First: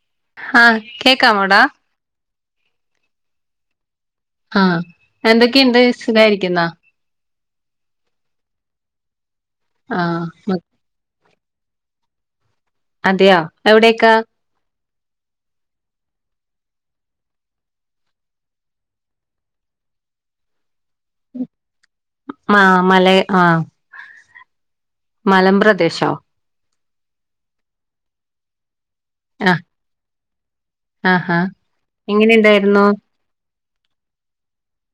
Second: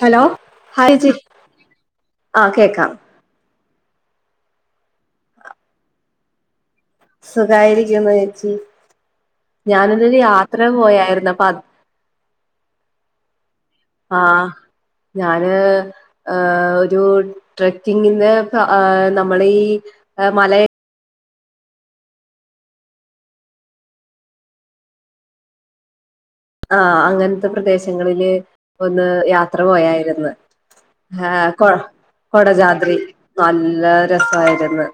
Hello ആഹ് hi ചേ കേക്കാമോടാ ആഹ് കേക്കാം. ആഹ് എന്തൊക്കെണ്ട്. സുഖായിരിക്കുന്നാ. സുഖായിരിക്കുന്നു ചേച്ചി. ഞാനൊരു ആഹ് യാത്ര പോയായിരുന്നു. അപ്പ അതയോ ആഹ് ഞാന് ഏഹ് ഒരു ട്രക്കിങ്ങിന്റെ ഹേ നമ്മ ളീ ഈ മല ആഹ് മല. ആഹ് മലമ്പ്രദേശോ. ആഹ് അങ്ങൻത്തെ പ്രദേശങ്ങളില് ഒന്ന് യാത്ര ആഹ് പോയായിരുന്നു. ആഹാ ഏഹ് കൊ എങ്ങനെ ഉണ്ടായിരുന്നു കൊടജാദ്രി നല്ല രസായിരുന്നു.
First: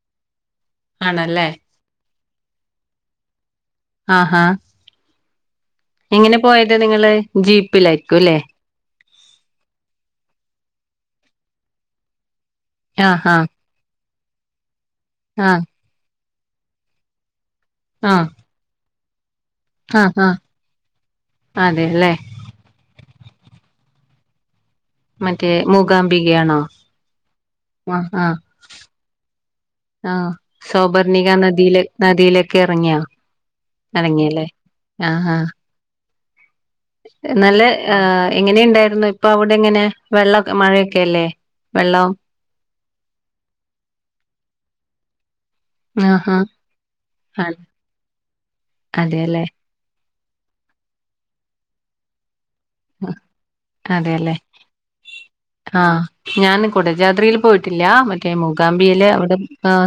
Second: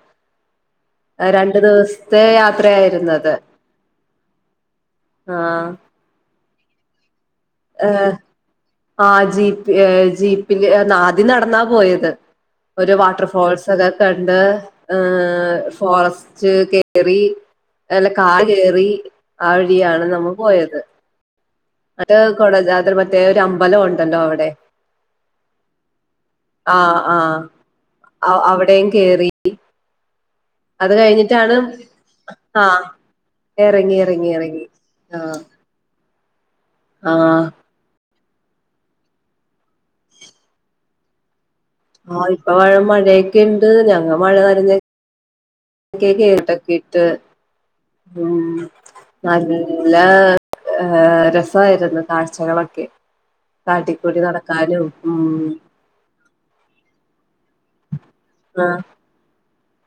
ആണല്ലേ രണ്ടു ദിവ സത്തെ യാത്രയായിരുന്നത്. ആഹ ഹഹ ആഹ് എങ്ങനെ പോയത് നിങ്ങള്. ജീപ്പിലായിരിക്കും ല്ലേ. ആഹ് ജീപ്പ് ജീപ്പില് ആദ്യം നടന്നാ പോയത് ഒരു വാട്ടർ ആഹ് ആഹ് ഫോൾസ് കണ്ട് ആഹ് ഫോറെസ്റ്റ് കേറി നല്ല ആഹ് കാട് കേറി ആ വഴിയാണ് ആഹ് നമ്മൾ ആഹ് പോയത് അതെല്ലേ അത് കൊട അവിടെ പ്രേത്യേക ഒരു അമ്പലം ഉണ്ടല്ലോ അവിടെ മറ്റേ മൂകാംബികയാണോ ആ ആഹ് ആ ആഹ് അവിടെയും കേറി ആഹ് അത് സൗബർണിക കഴിഞ്ഞിട്ടാണ് നദിയിലെ നദിയിലേക്ക് ആ എറങ്ങിയാ ഇറങ്ങി എറങ്ങി ഇറങ്ങി ല്ലേ ഇറങ്ങി ആ ആഹ് ആഹ് ആ നല്ല എങ്ങനെയുണ്ടായിരുന്നു ഇപ്പൊ അവിടെ എങ്ങനെ വെള്ളെ മഴയൊക്കെല്ലേ ആഹ് ഇപ്പൊംമഴയൊക്കെ ഉണ്ട് ഞങ്ങ മഴ നനഞ്ഞ കേ ആഹാ കേട്ടക്കെട്ട് ആ ന [unintelligible] അതെല്ലേ നല്ലാ രസായിരുന്നു കാഴ്ചകളൊക്കെ ആ, കാട്ടിക്കൂടി അതെല്ലേ നടക്കാനും ഉം ആഹ് ഞാന് കുടജായിൽത്രിയില് പോയിട്ടില്ല മറ്റേ ആഹ് മൂകാംബിയില് അവിടെ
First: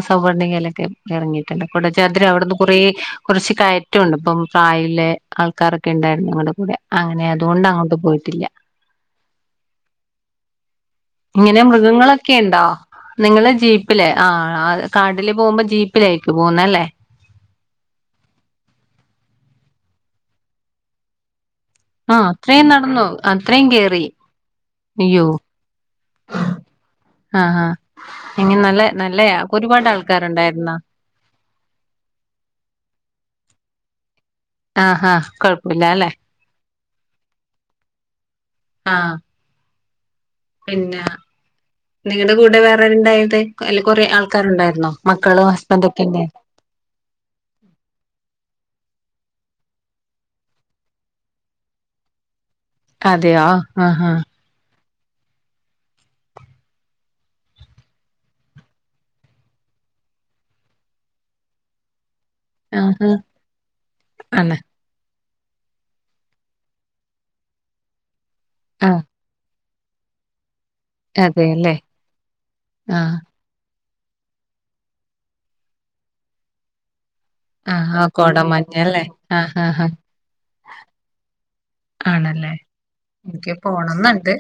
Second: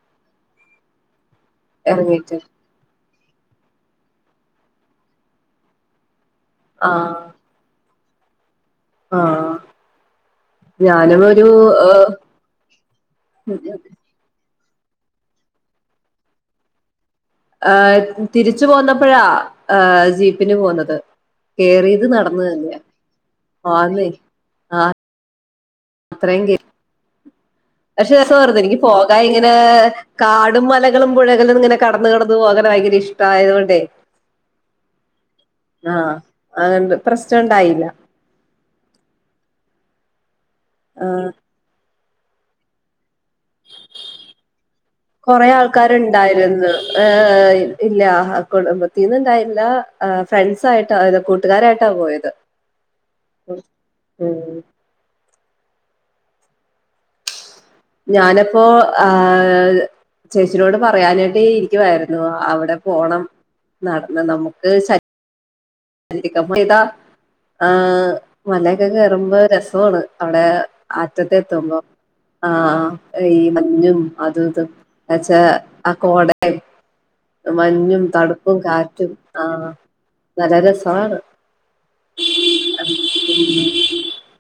സവർണ്ണികയിലൊക്കെ എറങ്ങിട്ടല്ല കൊടാജാത്രി എറങ്ങിട്ട് ആവിടുന്ന് കുറേ കൊറച്ച് കയറ്റുണ്ട് ഇപ്പം പ്രായിലെ ആൾക്കാരൊക്കെ ഉണ്ടായിരുന്നു ഞങ്ങടെ കൂടെ ആഹ് അങ്ങനെ അതുകൊണ്ട് അങ്ങോട്ട് പോയിട്ടില്ല ആഹ് ഞാനും ഒരു ഇങ്ങനെ ഏഹ് മൃഗങ്ങളൊക്കെ ഇണ്ടോ നിങ്ങളെ ജീപ്പില് ആഹ് കാടില് പോകുമ്പോ ജീപ്പിലേക്ക് പോകുന്ന ല്ലേ ഏ തിരിച്ചു പോന്നപ്പോഴാ ജീപ്പിന് പോന്നത് കേറിയത് ആഹാ നടന്നു അത്രയും തന്നെയാ നടന്നു അത്രയും കേറി ആന്നെ അയ്യോ അത്ര ആഹാ പക്ഷ ദസ എങ്ങനെ എനിക്ക് നല്ല പോകാ നല്ലയാ ഇങ്ങനെ ഒരുപാട് കാടും ആൾക്കാരുണ്ടായിരുന്നോ മല ളും പുഴകളും ഇങ്ങനെ കടന്ന് കടന്ന് പോകാൻ ഭയങ്കര ഇഷ്ടയത കൊണ്ടയ് ആഹാ കൊഴപ്പല്ല അല്ലെ ആഹ് അത് പ്രശ്നണ്ടായില്ല ആഹ് പിന്നെ ആഹ് നിങ്ങളടെ കൂടെ വേറെരുണ്ടായത് അല്ല കുറെേ ആൾക്കാരു ഉണ്ടായിരുന്നു മക്കളും ഹസ്ബൻഡ ഒക്കെ ഉണ്ടായിരുന്നു ഏഹ ഇല്ല കുടുംബത്തിന്ന്ണ്ടായില്ല ഫ്രണ്ട്സ ആയിട്ട് അത് കൂട്ടുകാരായിട്ടാ പോയത് [inaudible] അതെയോ ആഹ് ആഹ് ഉം ഞാനപ്പോ ഹേ ചേച്ചിനോട് പറയാനായിട്ടി ഇരിക്കുവായിരുന്നു അഹ് അവിടെ ആഹാ പോണം നടന്ന് ആണ് നമുക്ക് ശ [unintelligible] ഇതാ ആഹ് മലയൊക്കെ ആഹ് കേറുമ്പോ രസാണ് അവിടെ ആറ്റത്തെ അതെല്ലേ എത്തുമ്പോ ആഹ് ഈ മഞ്ഞും അതു ഇതു എന്നച്ചാ ആ കോട മഞ്ഞും തണുപ്പും കാറ്റും ആഹ് നല്ല രസമാണ് ആണല്ലേ എനിക്ക് പോണംന്നുണ്ട്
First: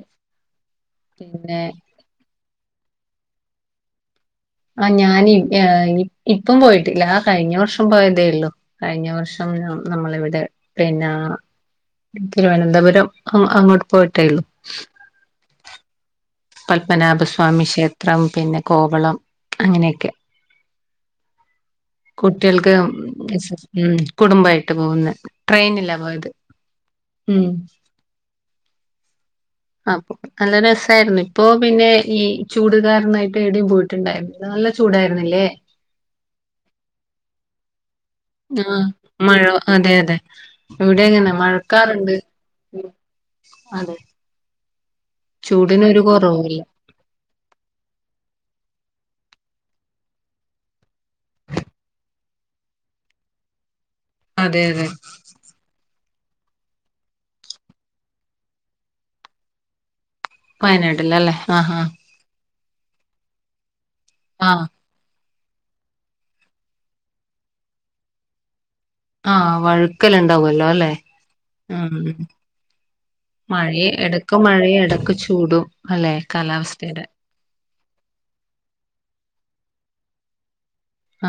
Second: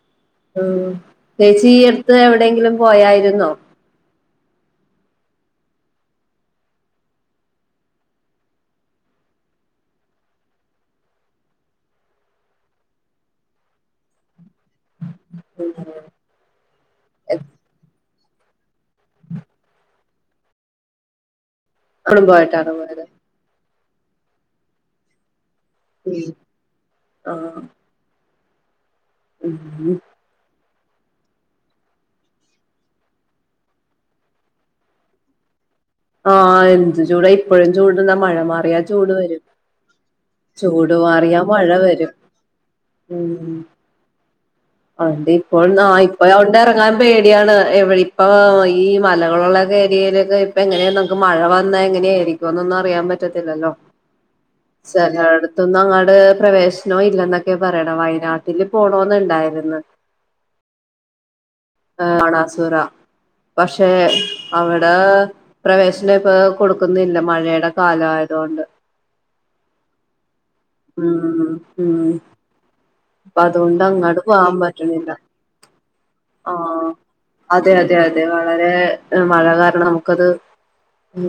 പിന്നെ ചേച്ചി പൊറത്ത് എവിടെയെങ്കിലും പോയായിരുന്നോ ആഹ് ഞാൻ എഹ് ഇപ്പം പോയിട്ടില്ല ആഹ് കഴിഞ്ഞ വർഷം പോയതേള്ളു കഴിഞ്ഞ വർഷം ന്ന നമ്മളിവിടെ പിന്നെ തിരുവനന്തപുരം ആഹ് അങ്ങോട്ട് പോയിട്ടേള്ളു മ്മ്മ് ഹ് പത്മനാഭ സ്വാമി ക്ഷേത്രം പിന്നെ കോവളം അങ്ങനെയൊക്കെ എപ്പോഴും പോയിട്ടാണ് കുട്ടികൾക്ക് പോയത് ഉം കുടുംബമായിട്ട് പോകുന്നെ ട്രെയിനിലാ പോകു ഉം ആഹ് ആപ് നല്ല രസായിരുന്നു ഇപ്പൊ പിന്നെ ഈ ചൂടുകാരനായിട്ട് എവിടെയും പോയിട്ടുണ്ടായിരുന്നില്ല നല്ല ചൂടായിരുന്നില്ലേ ആഹ് എന്ത് ചൂട ഇപ്പോഴും ചൂട്ന്നാ മഴ മാറിയാ ആഹ് ചൂട് മഴ വരും അതെ അതെ ചൂട് മാറിയാ മഴ വരും ഉം അതെ അ ഇപ്പോ ന ചൂടിനൊരു ഇപ്പോണ്ട് കുറവുല്ല ഇറങ്ങാൻ പേടിയാണ് എവിയെ ഇപ്പ ഈ മലകളുള്ള ഏരിയയിലൊക്കെ ഇപ്പൊ എങ്ങനെയ നമ്മക്ക് മഴ വന്നാ എങ്ങനെയായിരിക്കോ എന്നൊന്നും അറിയൻ പറ്റത്തില്ലല്ലോ അതെ അതെ സലാട് ഇപ്പൊ ഒന്നും അങ്ങാട് പ്രവേശനം ഇല്ല എന്നൊക്കെ പറയണ് വയനാട്ടില് പോണോന്നുണ്ടായിരുന്നു വയനാട്ടിലല്ലേ ആഹ് ആഹ് ഏ മണാസുര പക്ഷെ ആഹ് അവടെ ടെ പ്രവേശനം ഇപ്പൊ കൊടുക്കുന്നില്ല മഴയുടെ കാലായതുകൊണ്ട് ആഹ് വഴുക്കൽ ഇണ്ടാവുല്ലോ അല്ലെ ഉം ഉം അപ്പൊ മഴ അതുകൊണ്ട് അങ്ങോട്ട് ഇടക്ക് പോവാൻ മഴയും പറ്റന്നില്ല ഇടക്ക് ചൂടും അല്ലെ ആഹ് കാലാവസ്ഥയുടെ അതെ അതെ അതെ വളരെ മഴ കാരണം നമുക്കത്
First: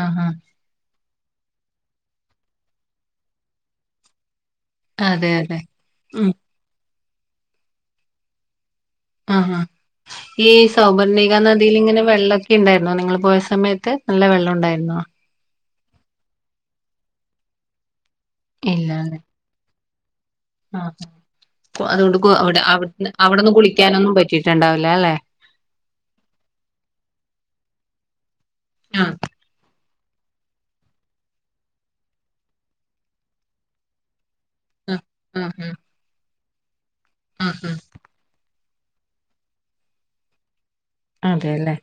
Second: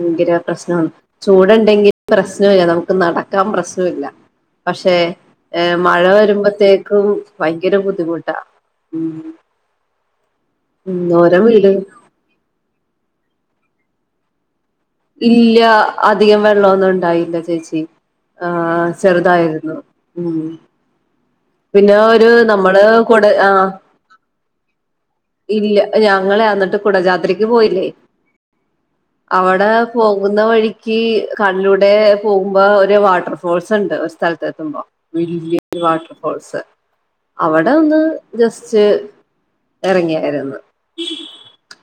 ആഹ് ആഹ് പ്രശ്നാണ്. ചൂടുണ്ടെങ്കിൽ പ്രശ്നല്ല നമുക്ക് നടക്കാൻ പ്രശ്നല്ല പക്ഷേ അതെ അതെ ഏ മഴ വരുമ്പോത്തേക്കും ഭയങ്കര ബുദ്ധിമുട്ടാ ആ ഹ പ ഈ ഉം ഓരോ സൗബർണിക വീട് നദിയിൽ ഇങ്ങനെ വെള്ള ക്കെ ഇണ്ടായിരുന്നോ നിങ്ങള് പോയ സമയത്ത് നല്ല വെള്ളം ഇണ്ടായിരുന്നോ ഇല്ല അധികം വെള്ളന്നും ഇണ്ടായില്ല ചേച്ചി ആ ഇല്ല അല്ലെ ചെറുതായിരുന്നു ഉം ആഹ് പിന്നെ ഒരു അതുകൊണ്ട് അ നമ്മള് കുട അവിടന്ന് ആഹ് കുളിക്കാനൊന്നും പറ്റിയിട്ടുണ്ടാവില്ല അല്ലെ ഇല്ല ഞങ്ങളെ എന്നിട്ട് കുടജാത്രിക്ക് പോയില്ലേ ആഹ് അവിടെ പോകുന്ന വഴിക്ക് കടലിലൂടെ പോകുമ്പോ ഒരു വാട്ടർ ഫോൾസ് ഉണ്ട് ഒരു സ്ഥലത്ത് കുമ്പം ആഹ് ആഹ് ആഹ് [inaudible] വാട്ടർ ഫോൾസ് അവിടെ ആഹ് ഒന്ന് ജസ്റ്റ് ഇറങ്ങിയായിരുന്ന് ആഹ് അതെല്ലേ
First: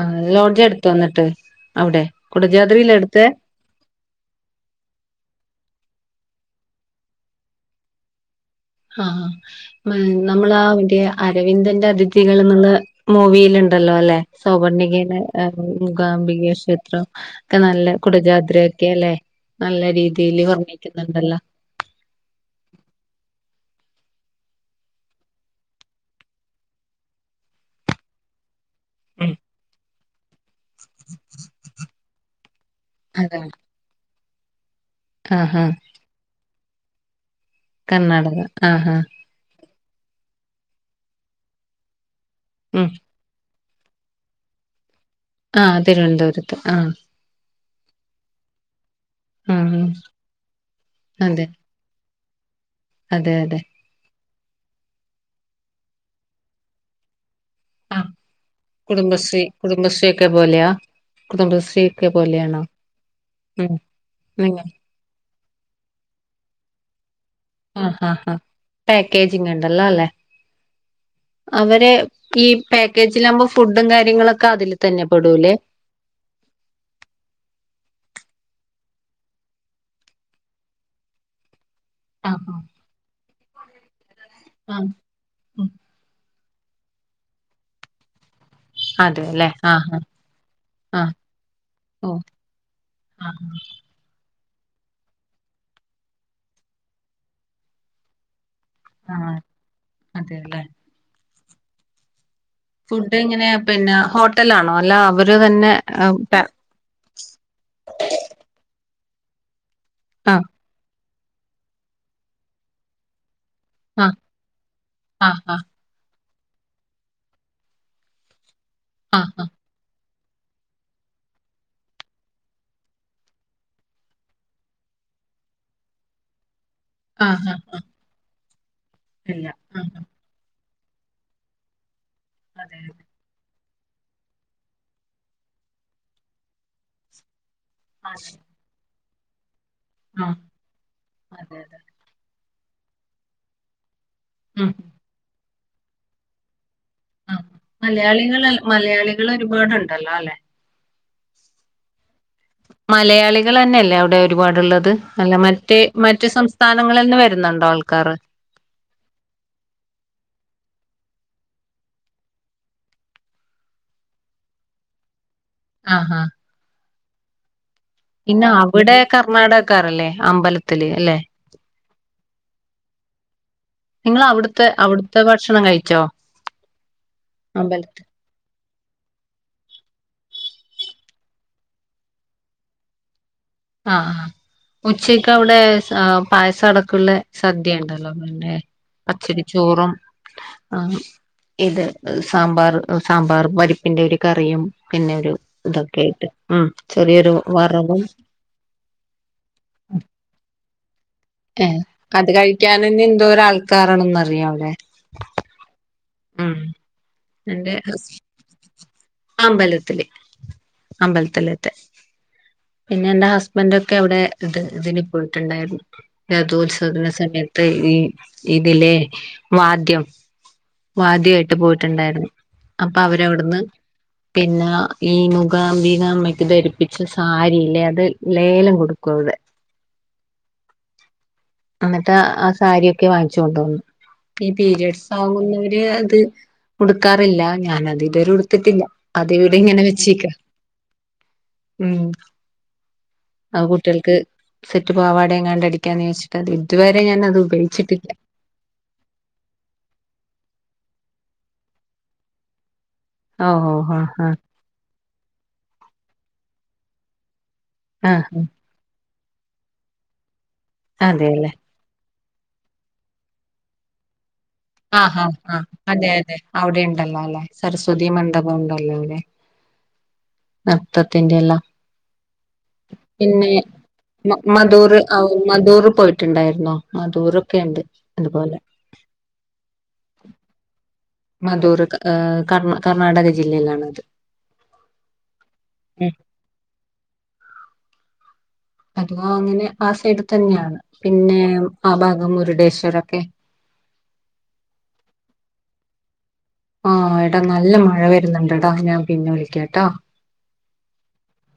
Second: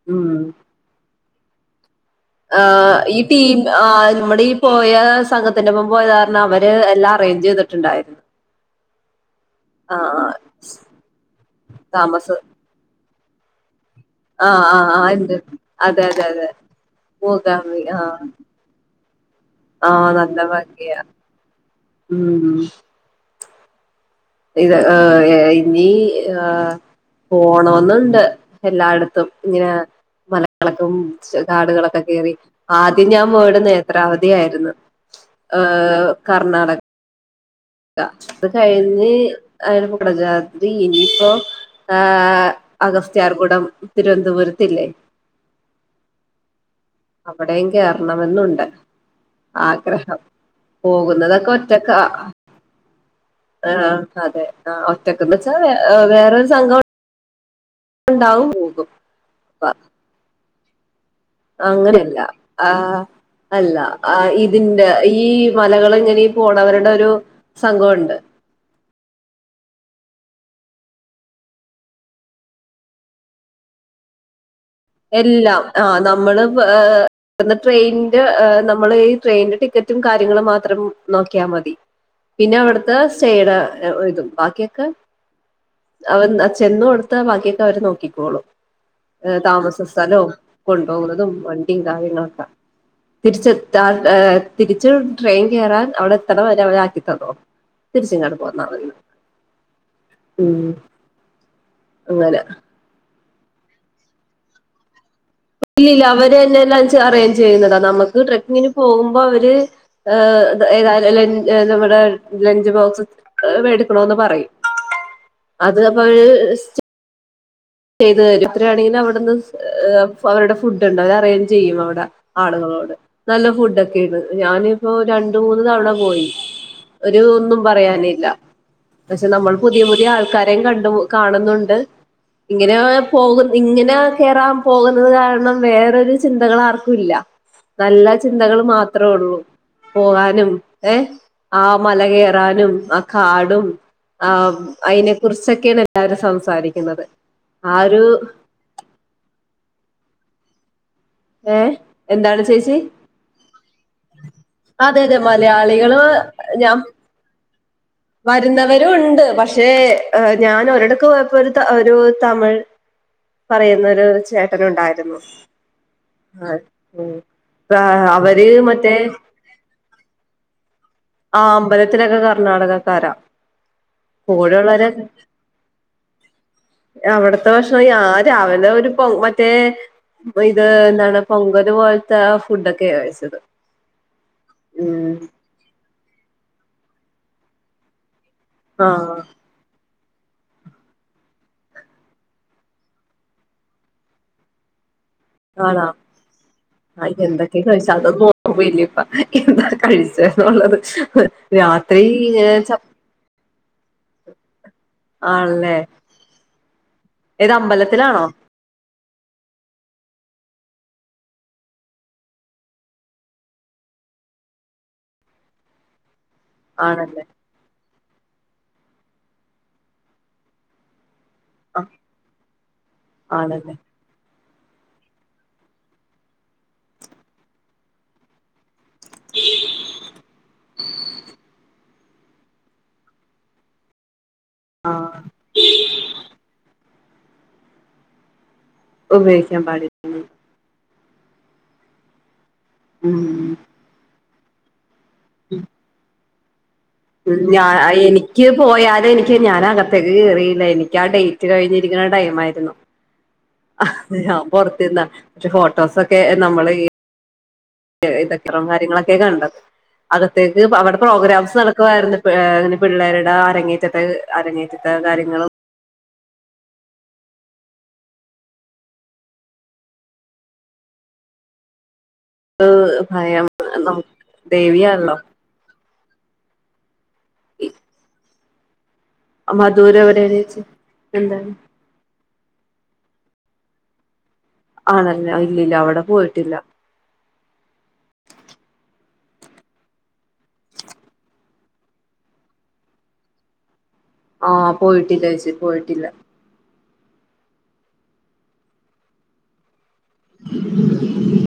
ആ ലോഡ്ജ് എടുത്തോ എന്നിട്ട് അവിടെ ആ് കുടജാദ്രിയില ഈ എടുത്തെ തീ ആ് നമ്മുടെ ഈ പോയ സംഘത്തിന്റെ ഒപ്പം പോയ കാരണം അവര് എല്ലാം അറേഞ്ച് ചെയ്തിട്ടുണ്ടായിരുന്നു ആഹ് മ ആഹ് നമ്മളാ മറ്റേ അരവിന്ദന്റെ അതിഥികൾ താമസം എന്നുള്ള മൂവീൽ ഇണ്ടല്ലോല്ലെ ആഹ് ആഹ് ആഹ് സൗവർണ്ണികേന ഉണ്ട് അതെ അതെ അതെ മുഗാംബിക ക്ഷേത്രം ഒക്കെ മൂകാംബിക നല്ല ആഹ് കുടജാദ്രൊക്കെ അല്ലെ നല്ല ആഹ് രീതിൽ നല്ല ഭംഗിയാ വർണ്ണിക്കുന്നുണ്ടല്ലോ ഉം ഇത് ഏ ഹ് ഇനി പോണോന്നുണ്ട് എല്ലായിടത്ത തും ഉം. ഇങ്ങനെ മല കളക്കും കാടുകളൊക്കെ കേറി ആദ്യം ഞാൻ അതാണ് പോയിട്ന്ന് ഒരാവധി ആായിരുന്നു ആഹ് ആഹ് ഏഹ് കർണാടക [inaudible] കർണാടക അത് കഴി ആഹ് ആഹ് അ പടജാദി ഇനിപ്പോ ഉം അഗസ്റ്റ് ചാർകൂടം തിരുനന്തപുരത്ത്ല്ലേ ആഹ് തിരുവനന്തപുരത്ത് ആഹ് അവ്ടെയും കേറണമെന്നുണ്ട് ആഹ് ആഗ്രഹം അതെ പോകുന്നതൊക്ക ഒറ്റ് റ്റക്കാ അതെ അതെ ആഹ് അതെ ആഹ് ഒറ്റക്ക്ന്ന്ച്ചാ വേറൊരു സങ്കൊ ണ്ടാവും പോകും കുടുബശ്രീ കുടുബശ്രീ ഒക്ക പോലയാ അങ്ങനെയല്ല ആഹ് ഉം അല്ല ആഹ് ഇത് നിങ്ങൾ ന്റെ ഈ മലകള് ഇങ്ങനി പോണവര്ടെ ഒരു ആഹ് സംഘമുണ്ട് ആഹ് പാക്കേജിങ് ഇണ്ടല്ലോ അല്ലെ അവരെ ഈ പാക്കേജില് ആവുമ്പ ഫുഡും കാര്യങ്ങളക്ക അതില് എല്ലാം ആഹ് നമ്മള് ട്ട്ന്ന ട്രെയ്ൻന്റെ ഏഹ് നമ്മള് ഈ ട്രെയ്ന്റെ ടിക്കറ്റും കാര്യങ്ങളും മാത്രം നോക്കിയാ മതി ആഹ് പിന്ന അവ്ട്ത്ത് [unintelligible] ഇതും ബാക്കിയക്ക ആഹ് ആഹ് അവൻ ചെന്ന് ഒട്ത്ത ബാക്കിയക്ക അവര് നോക്കിക്കോളും അതെല്ലെ ആഹ് ആഹ് സ്ഥലോം ആഹ് കൊണ്ടോവുന്നതും വണ്ടീ ഓ കാര്യങ്ങളക്ക തിര്ച്ച് ആഹ് എത്ത എ തിര്ച്ച് ട്രെയിൻ കെറാൻ അവ്ട് എത്ത്ണ് വരെ ആവനാക്കിത്തന്നോ തിര്ച്ച്ങ്ങട്ട് പോന്നാ മതി ആഹ് അതെല്ലേ ഉം അങ്ങന ഫുഡ് എങ്ങനെ പിന്ന ഹോട്ടല്ലാണോ അല്ല അവര് തന്നെ അഹ് പെ ത് അറേയ്ൻജെയ്യുന്നതാ ന്നമ്മക് ട്രാക്കിങ്ന് പോവുമ്പോ അവര് ഏഹ് ആഹ് ഏതായാ തലൻ നമ്മ്ട് ലഞ്ച് ബോക്സ് വെടുക്ക്ണോന്ന് പറയും ആഹ് ആഹ് അ [unintelligible] ചെയ്ത് തരും [unintelligible] ആഹ് അവ്ട്ന്ന് ഏഹ് ഫവര്ടെ ഫുഡ് ഇണ്ട് അവര് അറേഞ്ച്യ്യും അവ്ട ആളുകളോട് നല്ല ഫുഡക്കെണ് ഞാനിപ്പോ രണ്ട് മൂന്ന് തവണ പോയി ഒരു ആഹ് ആഹ് ഒന്നും ആഹ് ആഹ് പറയാനില്ല പശേ ഇല്ല നമ്മൾ പുതിയ ആഹ് പുതിയ ആൾക്കാരെയും കണ്ട് കാണുന്നുണ്ട് ഇങ്ങന അതെ അതെ പോവുന്ന് ഇങ്ങന കെറാം പോക്ന്നത് കാരണം വേറ ഒര് ചിന്തകള് ആർക്കുല്ല നല്ല ആഹ് ചിന്തകള് മാത്രോ ഒള്ളൂ പോആനും ഏഹ് അതെ അതെ ആഹ് മലകെ റാനും ആ കാടും ആഹ് ഉം അയ്ന് കുർചെക്കെണ് എല്ലാരും സംസാരിക്ക്ന്നത് ആഹ് മലയാളികള് മലയാളികള് ഒരുപാട് ഇണ്ടല്ലോ അല്ലെ ഏഹ് എന്താണ് ചേച്ചി മലയാളികളന്നെ അല്ലേ അവ്ടെ ഒര് പാട് ഇള്ളത് അതെ അതെ അല്ല മറ്റേ മലയാളികള് മറ്റ് ഞാൻ സംസ്ഥാനങ്ങളിൽന്ന് വരുന്നുണ്ടോ ആൾക്കാറ് വരുന്നവരും ഉണ്ട് പക്ഷേ ഞാന് ഒരടക്ക് പോയപ്പോ ഒരു ഒരു തമഴ് പറയുന്നൊരു ചേട്ടന് ഉണ്ടായിരുന്നു ആഹ് ആഹ് ആഹ് അവര് മറ്റേ ക്കാറല്ലേ അമ്പലത്തില് അല്ലെ ആഹ് അമ്പലത്തിലക്ക കർണാടകക്കാരാ കൂടൊള്ളരെ അവ്ട്ത്തെ ഭക്ഷണം കഴിച്ചോ അവ്ട്ത്തെ ഭക്ഷണം ഞ അമ്പലത്തി രാവിലെ ഒരു പോ മറ്റേ പ്പഇത് ന്താണ് പൊങ്കല് പോൽത്ത ഫുഡക്കെ കഴിച്ചത് ആഹ് ഉം ഉച്ചക്ക് അവ്ടെ പായസം അടക്ക്ള്ളെ സദ്യ ഇണ്ടല്ലോ പിന്നെ ആഹ് പച്ചരി ചോറും ആഹ് ഇത് സാമ്പാറ് സാമ്പാറും വര്പ്പ്ന്റെ ഒര് കറിയും പിന്നെ ഒരു ആണോ ഇതൊക്കെ ഇട്ട് ഉം ചെറിയൊരു വറ്‌ വും. ഓ വല്യപ്പ എന്താ കഴിച്ചേന്നുള്ളത്. ഏഹ് അത് കഴിക്കനെന്നെ എന്തോര് ആൾക്കാരാണന്ന് അറിയൊ അവ്ടെ. ആൺലെ ഉം ഇന്റെ ഹസ് അമ്പലത്തില്. അമ്പൽത്ത്ലേത്തെ പിന്നെ എന്റെ ഹസ്ബന്റൊക്കെ അവിടെ ഇത് ഇതിന് പോയിട്ടുണ്ടായിരുന്നു. രഥോത്സവത്തിന്റെ ആണല്ലേ സമയത്ത് ഈ ഇതിലെ വാദ്യം. വാദ്യായിട്ട് ആ പോയിട്ടുണ്ടായിരുന്നു. അപ്പൊ അവര് അവിട്ന്ന് ആണല്ലേ പിന്നെ ഈ മുഖാബിക അമ്മയ്ക്ക് ധരിപ്പിച്ച സാരില്ലേ അത് ലേലം കൊടുക്കും അവിടെ [inaudible] അന്നിട്ട് ആഹ് സാരിയൊക്കെ വാങ്ങിച്ചു കൊണ്ടോന്ന. ഈ ആ പീരിയഡ്സ് ആവുന്നവര് അത് ഉടുക്കാറില്ല. ഞാനത് ഇതുവരെ ഉടുത്തിട്ടില്ല. അത് ഇവിടെ ഉപയോഗിക്കാൻ ഇങ്ങനെ പാടില്ല വെച്ചേക്ക ഉം ഉം അത് കുട്ട്യേൾക്ക് സെറ്റ് പാവാട എങ്ങാണ്ട് അടിക്കാന്നെ [unintelligible] ച്ചിട്ട് അത് ഇതുവരെ ഞാൻ അത് ഉപയോഗിച്ചിട്ടില്ല. ക്ക് പോയാല് എനിക്ക് ഞാൻ അകത്തേക്ക് കേറിയില്ല. എനിക്ക് ആ ഡേയ്റ്റ് കഴിഞ്ഞിരിക്ക്ണെ ടൈം ആയിരുന്നു. ആഹ് ഓ ഓ ആഹ് പോറ്തിന്ന. പക്ഷെ ഫോട്ടോസൊക്കെ നമ്മള് ഈ ആ ആ ഇതക്ക്രം കാര്യങ്ങളൊക്കെ കണ്ടത്. അകത്തേക്ക് അവിടെ അതെല്ലേ പ്രോഗ്രാംസ് നട ക്കു ആയിര്ന്ന് പിള്ളേരുട അരങ്ങേറ്റത്തെ അരങ്ങേ ആഹ് ആഹ് ആഹ് അതെ അതെ അവിടെണ്ടല്ലോ അല്ലെ സരസ്വതി മണ്ഡപം ഉണ്ടല്ലൊ ലെ. നൃത്തത്തിന്റെ എല്ലാം. ഭയം പിന്നെ നമുക്ക് മധൂർ ദേവിയാണല്ലോ ഔ മദൂർ പോയിട്ട്ണ്ടായിര്ന്നൊ മദൂറോക്കെണ്ട് അതുപോലെ. മധൂര് എവിടെണെചി മധൂർ ക കർ കർണാടക ജില്ലയിലാണത്. ആണെല്ലെ. അ ഇല്ലില്ല അവിടെ ഉം പോയിട്ടില്ല. അതവാ അങ്ങനെ. ആസൈഡ് തന്നെയാണ്. പിന്നെ ആഭാഗം മുരുടേശ്വരൊക്കെ ആഹ് പോയിട്ടില്ലേച്ചി പോയിട്ടില്ല. ആഹ് എട നല്ല മഴ വരുന്നുണ്ടടാ. ഞാൻ പിന്നെ വിളിക്കാട്ടാ. [inaudible]